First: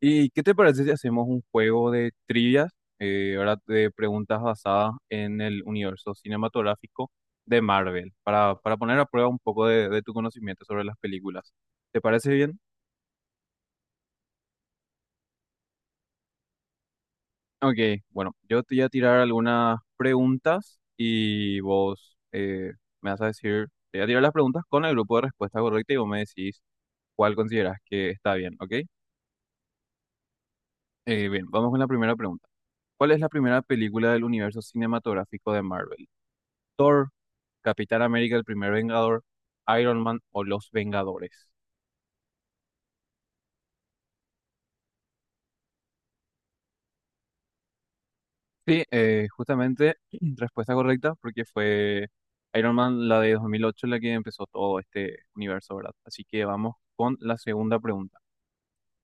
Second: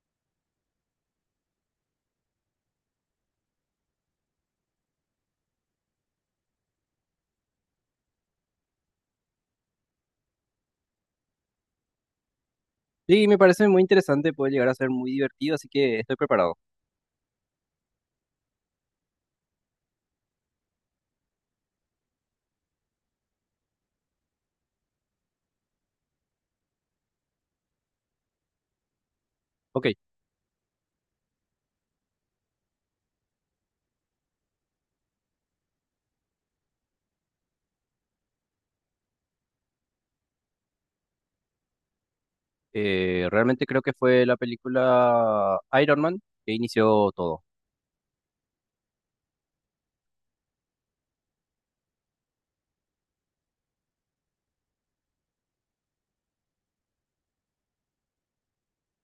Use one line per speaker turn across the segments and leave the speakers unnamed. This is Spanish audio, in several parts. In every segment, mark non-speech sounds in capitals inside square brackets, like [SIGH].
¿Y qué te parece si hacemos un juego de trivias, ahora de preguntas basadas en el universo cinematográfico de Marvel, para poner a prueba un poco de tu conocimiento sobre las películas? ¿Te parece bien?
Sí, me parece muy interesante, puede llegar a ser muy divertido, así que estoy preparado.
Ok, bueno, yo te voy a tirar algunas preguntas y vos me vas a decir, te voy a tirar las preguntas con el grupo de respuesta correcta y vos me decís cuál consideras que está bien, ¿ok?
Ok,
Bien, vamos con la primera pregunta. ¿Cuál es la primera película del universo cinematográfico de Marvel? Thor, Capitán América, el primer Vengador, Iron Man o Los Vengadores.
realmente creo que fue la película Iron Man que inició todo.
Sí, justamente [CLEARS THROAT] respuesta correcta porque fue Iron Man la de 2008, la que empezó todo este universo, ¿verdad? Así que vamos con la segunda pregunta.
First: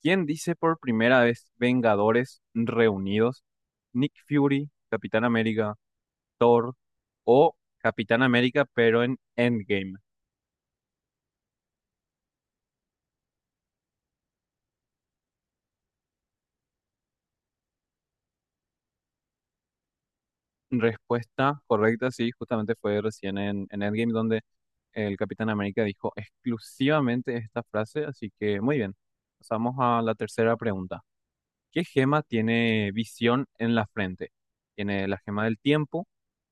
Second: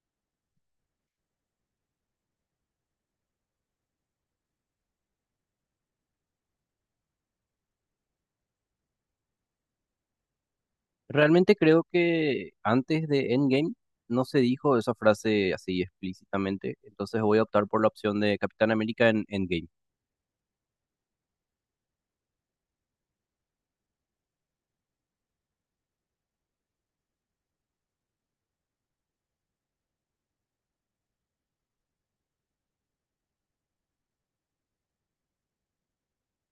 ¿Quién dice por primera vez Vengadores reunidos? Nick Fury, Capitán América, Thor o Capitán América pero en Endgame.
Realmente creo que antes de Endgame no se dijo esa frase así explícitamente, entonces voy a optar por la opción de Capitán América en Endgame.
Respuesta correcta, sí, justamente fue recién en Endgame donde el Capitán América dijo exclusivamente esta frase, así que muy bien. Pasamos a la tercera pregunta. ¿Qué gema tiene visión en la frente? Tiene la gema del tiempo,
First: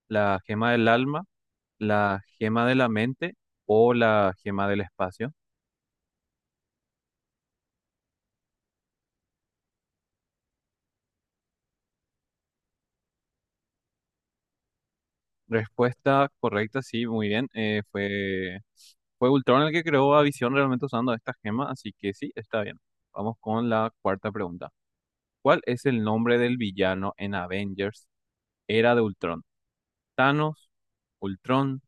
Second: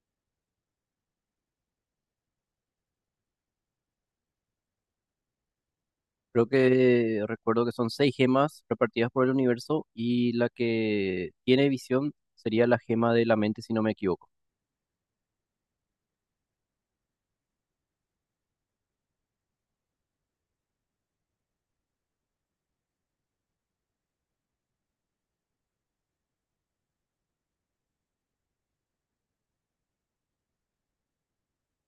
la gema del alma, la gema de la mente o la gema del espacio.
Creo que recuerdo que son seis gemas repartidas por el universo y la que tiene visión sería la gema de la mente, si no me equivoco.
Respuesta correcta, sí, muy bien. Fue Ultron el que creó a Visión realmente usando esta gema, así que sí, está bien. Vamos con la cuarta pregunta. ¿Cuál es el nombre del villano en Avengers Era de Ultron? ¿Thanos, Ultron,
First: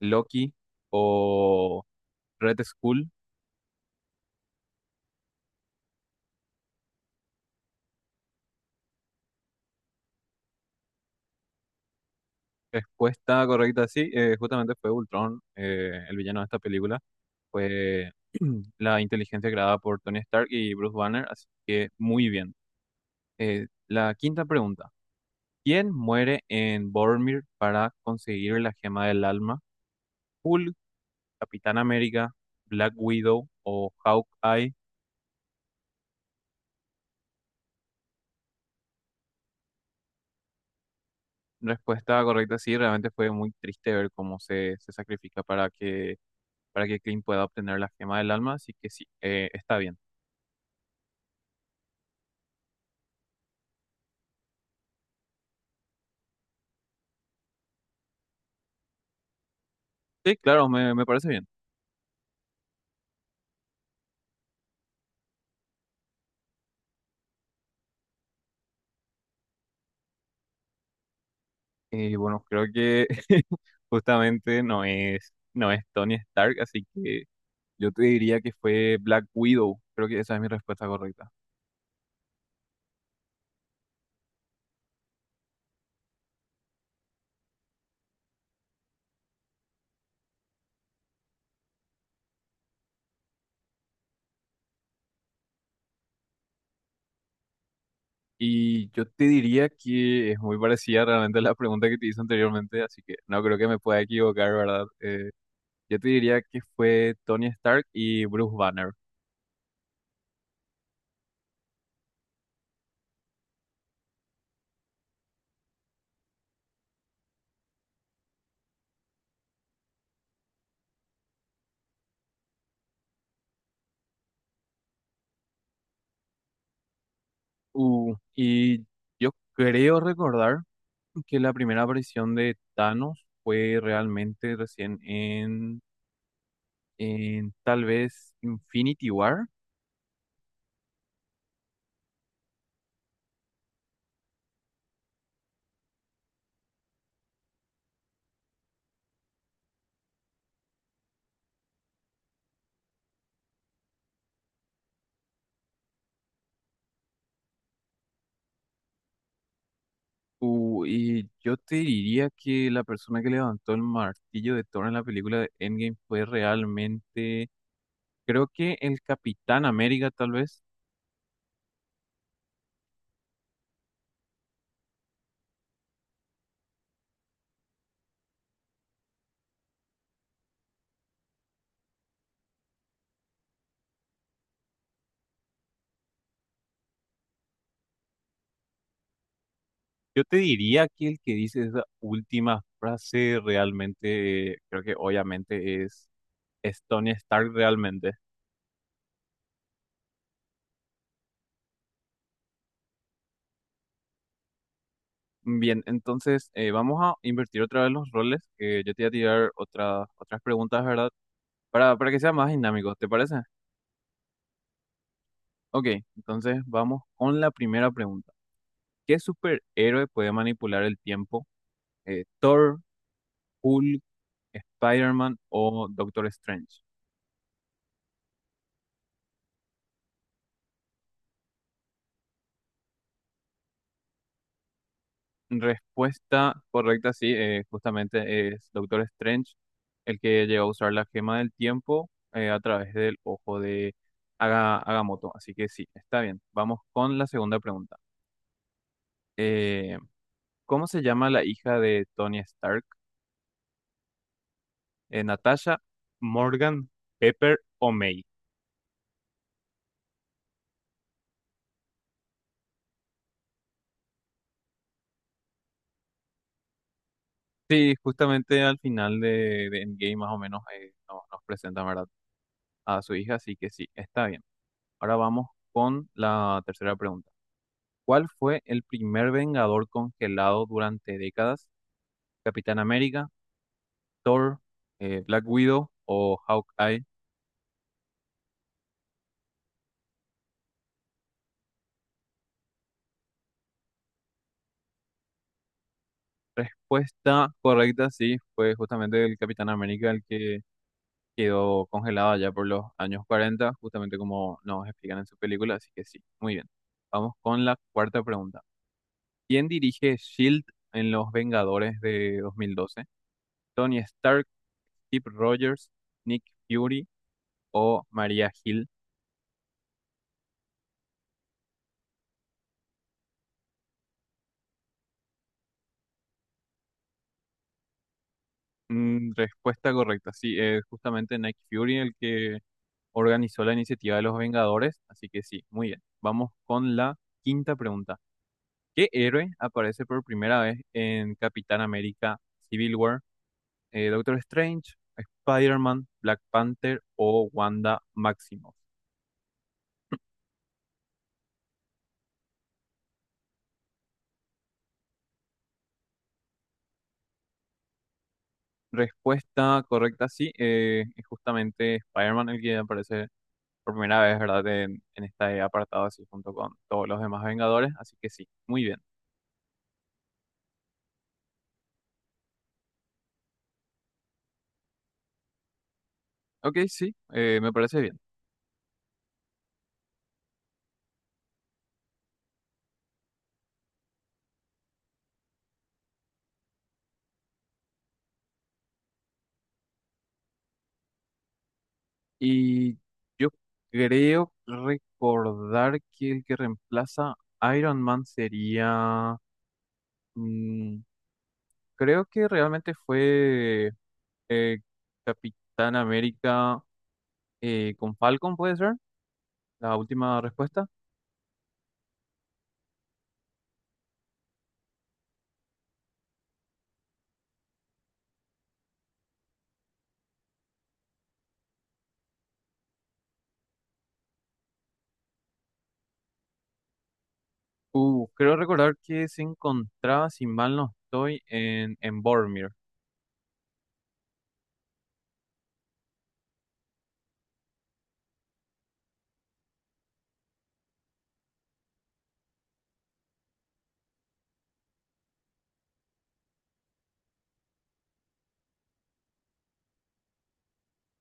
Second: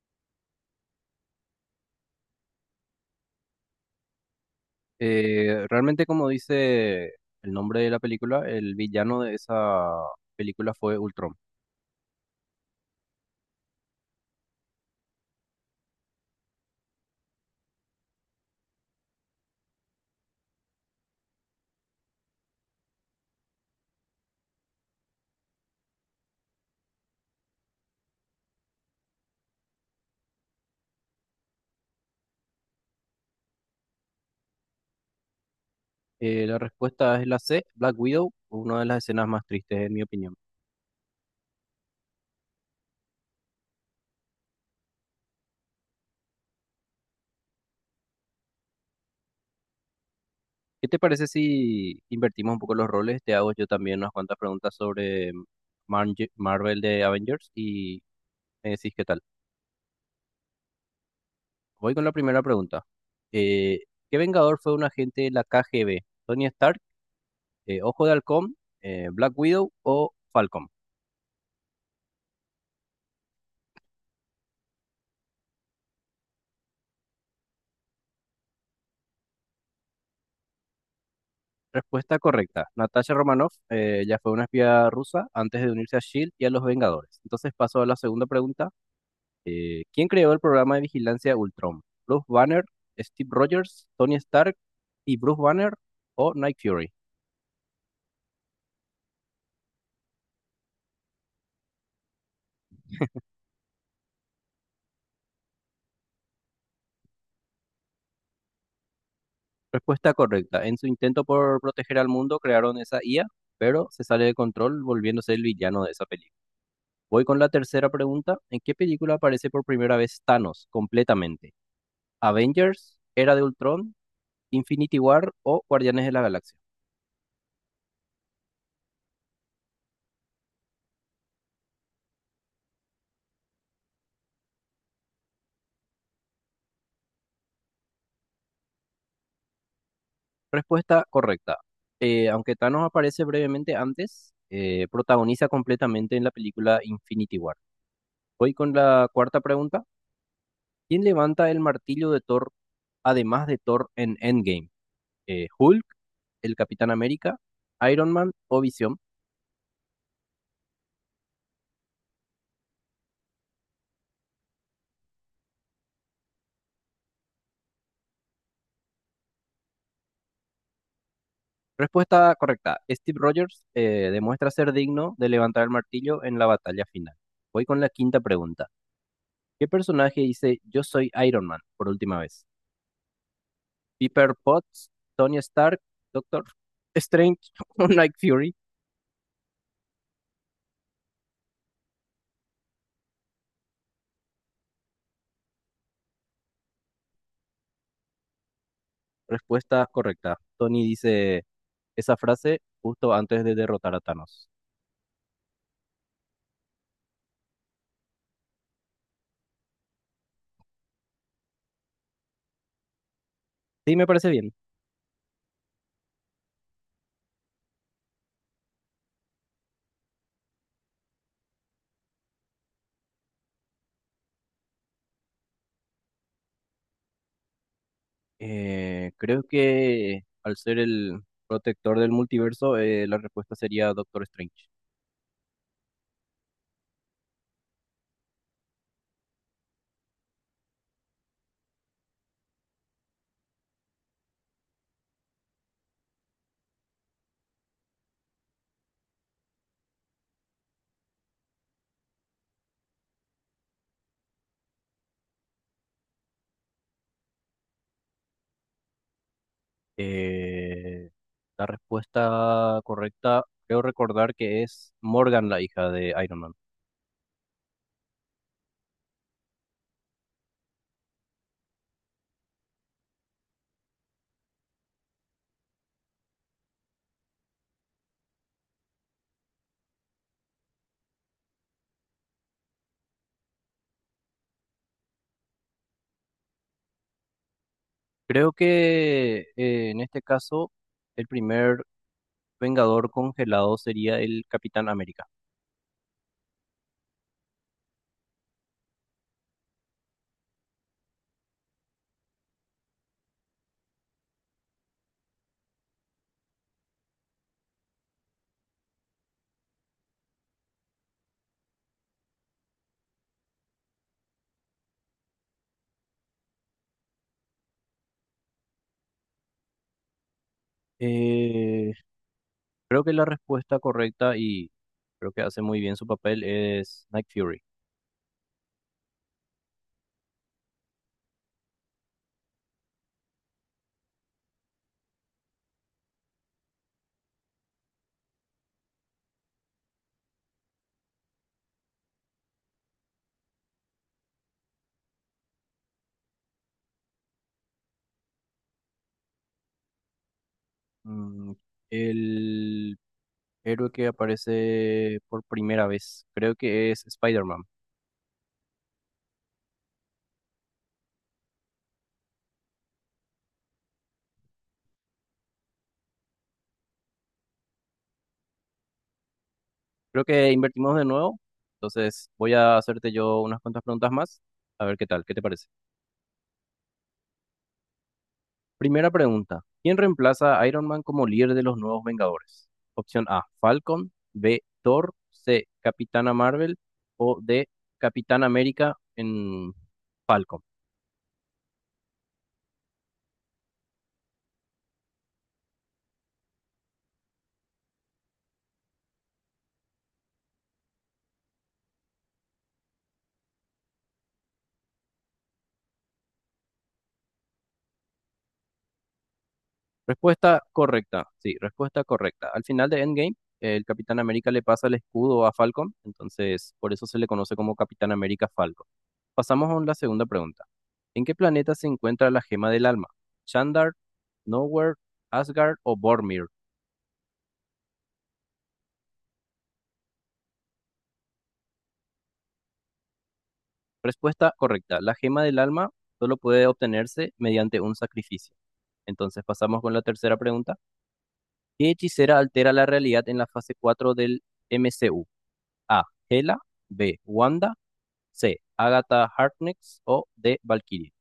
Loki o Red Skull?
Realmente, como dice el nombre de la película, el villano de esa película fue Ultron.
Respuesta correcta, sí, justamente fue Ultron, el villano de esta película. Fue [CLEARS THROAT] la inteligencia creada por Tony Stark y Bruce Banner, así que muy bien. La quinta pregunta. ¿Quién muere en Boromir para conseguir la gema del alma? ¿Hulk, Capitán América, Black Widow o Hawkeye?
La respuesta es la C, Black Widow, una de las escenas más tristes en mi opinión.
Respuesta correcta, sí, realmente fue muy triste ver cómo se sacrifica para que Clint pueda obtener la gema del alma, así que sí, está bien.
¿Qué te parece si invertimos un poco los roles? Te hago yo también unas cuantas preguntas sobre Marvel de Avengers y me decís qué tal.
Sí, claro, me parece bien.
Voy con la primera pregunta. Eh, ¿Qué Vengador fue un agente de la KGB? ¿Tony Stark, Ojo de Halcón, Black Widow o Falcon?
Y bueno, creo que [LAUGHS] justamente no es Tony Stark, así que yo te diría que fue Black Widow, creo que esa es mi respuesta correcta.
Respuesta correcta. Natasha Romanoff ya fue una espía rusa antes de unirse a SHIELD y a los Vengadores. Entonces paso a la segunda pregunta. ¿Quién creó el programa de vigilancia Ultron? ¿Bruce Banner, Steve Rogers, Tony Stark y Bruce Banner o Nick Fury?
Y yo te diría que es muy parecida realmente a la pregunta que te hice anteriormente, así que no creo que me pueda equivocar, ¿verdad? Yo te diría que fue Tony Stark y Bruce Banner.
Respuesta correcta. En su intento por proteger al mundo crearon esa IA, pero se sale de control volviéndose el villano de esa película. Voy con la tercera pregunta. ¿En qué película aparece por primera vez Thanos completamente? ¿Avengers, Era de Ultron, Infinity War o Guardianes de la Galaxia?
Y yo creo recordar que la primera aparición de Thanos fue realmente recién en tal vez Infinity War.
Respuesta correcta. Aunque Thanos aparece brevemente antes, protagoniza completamente en la película Infinity War. Voy con la cuarta pregunta. ¿Quién levanta el martillo de Thor, además de Thor en Endgame? ¿Hulk, el Capitán América, Iron Man o Visión?
Y yo te diría que la persona que levantó el martillo de Thor en la película de Endgame fue realmente, creo que el Capitán América tal vez.
Respuesta correcta. Steve Rogers demuestra ser digno de levantar el martillo en la batalla final. Voy con la quinta pregunta. ¿Qué personaje dice Yo soy Iron Man por última vez? Pepper Potts, Tony Stark, Doctor Strange o [LAUGHS] Night Fury.
Yo te diría que el que dice esa última frase realmente, creo que obviamente es Tony Stark realmente.
Respuesta correcta. Tony dice esa frase justo antes de derrotar a Thanos.
Bien, entonces vamos a invertir otra vez los roles, que yo te voy a tirar otras preguntas, ¿verdad? Para que sea más dinámico, ¿te parece?
Sí, me parece bien.
Ok, entonces vamos con la primera pregunta. ¿Qué superhéroe puede manipular el tiempo? ¿Thor, Hulk, Spider-Man o Doctor Strange?
Creo que al ser el protector del multiverso, la respuesta sería Doctor Strange.
Respuesta correcta, sí, justamente es Doctor Strange, el que llegó a usar la gema del tiempo a través del ojo de Agamotto. Así que sí, está bien. Vamos con la segunda pregunta. Eh, ¿Cómo se llama la hija de Tony Stark? ¿Natasha, Morgan, Pepper o May?
Eh, la respuesta correcta, creo recordar que es Morgan, la hija de Iron Man.
Sí, justamente al final de Endgame más o menos nos presenta, ¿verdad? A su hija, así que sí, está bien. Ahora vamos con la tercera pregunta. ¿Cuál fue el primer Vengador congelado durante décadas? ¿Capitán América, Thor, Black Widow o Hawkeye?
Creo que en este caso, el primer Vengador congelado sería el Capitán América.
Respuesta correcta, sí, fue justamente el Capitán América el que quedó congelado allá por los años 40, justamente como nos explican en su película, así que sí, muy bien. Vamos con la cuarta pregunta. ¿Quién dirige SHIELD en Los Vengadores de 2012? ¿Tony Stark, Steve Rogers, Nick Fury o Maria Hill?
Eh, Creo que la respuesta correcta y creo que hace muy bien su papel es Nick Fury.
Mm, respuesta correcta, sí, es justamente Nick Fury el que organizó la iniciativa de los Vengadores, así que sí, muy bien. Vamos con la quinta pregunta. ¿Qué héroe aparece por primera vez en Capitán América Civil War? Doctor Strange, Spider-Man, Black Panther o Wanda Maximoff.
Mm, el héroe que aparece por primera vez, creo que es Spider-Man.
Respuesta correcta, sí, es justamente Spider-Man el que aparece por primera vez, ¿verdad? En este apartado, así junto con todos los demás Vengadores, así que sí, muy bien.
Creo que invertimos de nuevo, entonces voy a hacerte yo unas cuantas preguntas más, a ver qué tal, ¿qué te parece?
Ok, sí, me parece bien.
Primera pregunta. ¿Quién reemplaza a Iron Man como líder de los nuevos Vengadores? Opción A, Falcon; B, Thor; C, Capitana Marvel o D, Capitán América en Falcon.
Y yo creo recordar que el que reemplaza a Iron Man sería... mm, creo que realmente fue eh, Capitán América con Falcon, ¿puede ser? La última
Respuesta
respuesta.
correcta, sí, respuesta correcta. Al final de Endgame, el Capitán América le pasa el escudo a Falcon, entonces por eso se le conoce como Capitán América Falcon. Pasamos a la segunda pregunta. ¿En qué planeta se encuentra la gema del alma? ¿Chandar, Nowhere, Asgard o Bormir?
Creo recordar que se encontraba, si mal no estoy, en Boromir.
Respuesta correcta. La gema del alma solo puede obtenerse mediante un sacrificio. Entonces pasamos con la tercera pregunta. ¿Qué hechicera altera la realidad en la fase 4 del MCU? A. Hela. B. Wanda. C. Agatha Harkness. O D. Valkyrie.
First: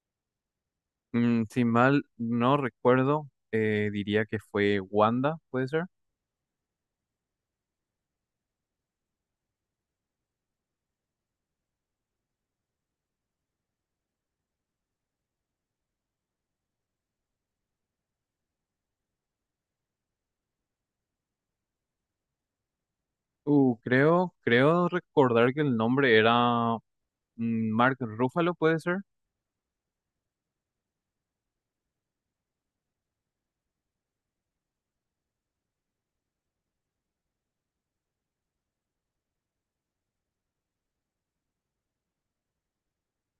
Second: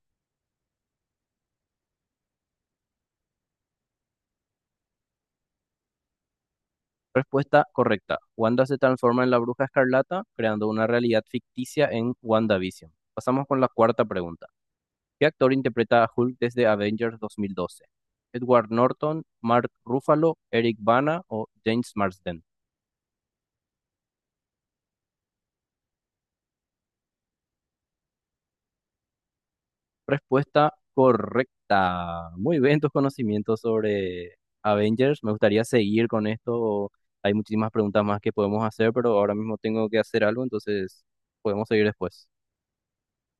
Mm, si mal no recuerdo, diría que fue Wanda, ¿puede ser?
Respuesta correcta. Wanda se transforma en la Bruja Escarlata, creando una realidad ficticia en WandaVision. Pasamos con la cuarta pregunta. ¿Qué actor interpreta a Hulk desde Avengers 2012? ¿Edward Norton, Mark Ruffalo, Eric Bana o James Marsden?
Creo recordar que el nombre era mm, Mark Ruffalo, ¿puede ser?
Respuesta correcta. Muy bien tus conocimientos sobre Avengers. Me gustaría seguir con esto. Hay muchísimas preguntas más que podemos hacer, pero ahora mismo tengo que hacer algo, entonces podemos seguir después.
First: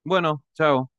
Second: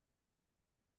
Bueno, chao.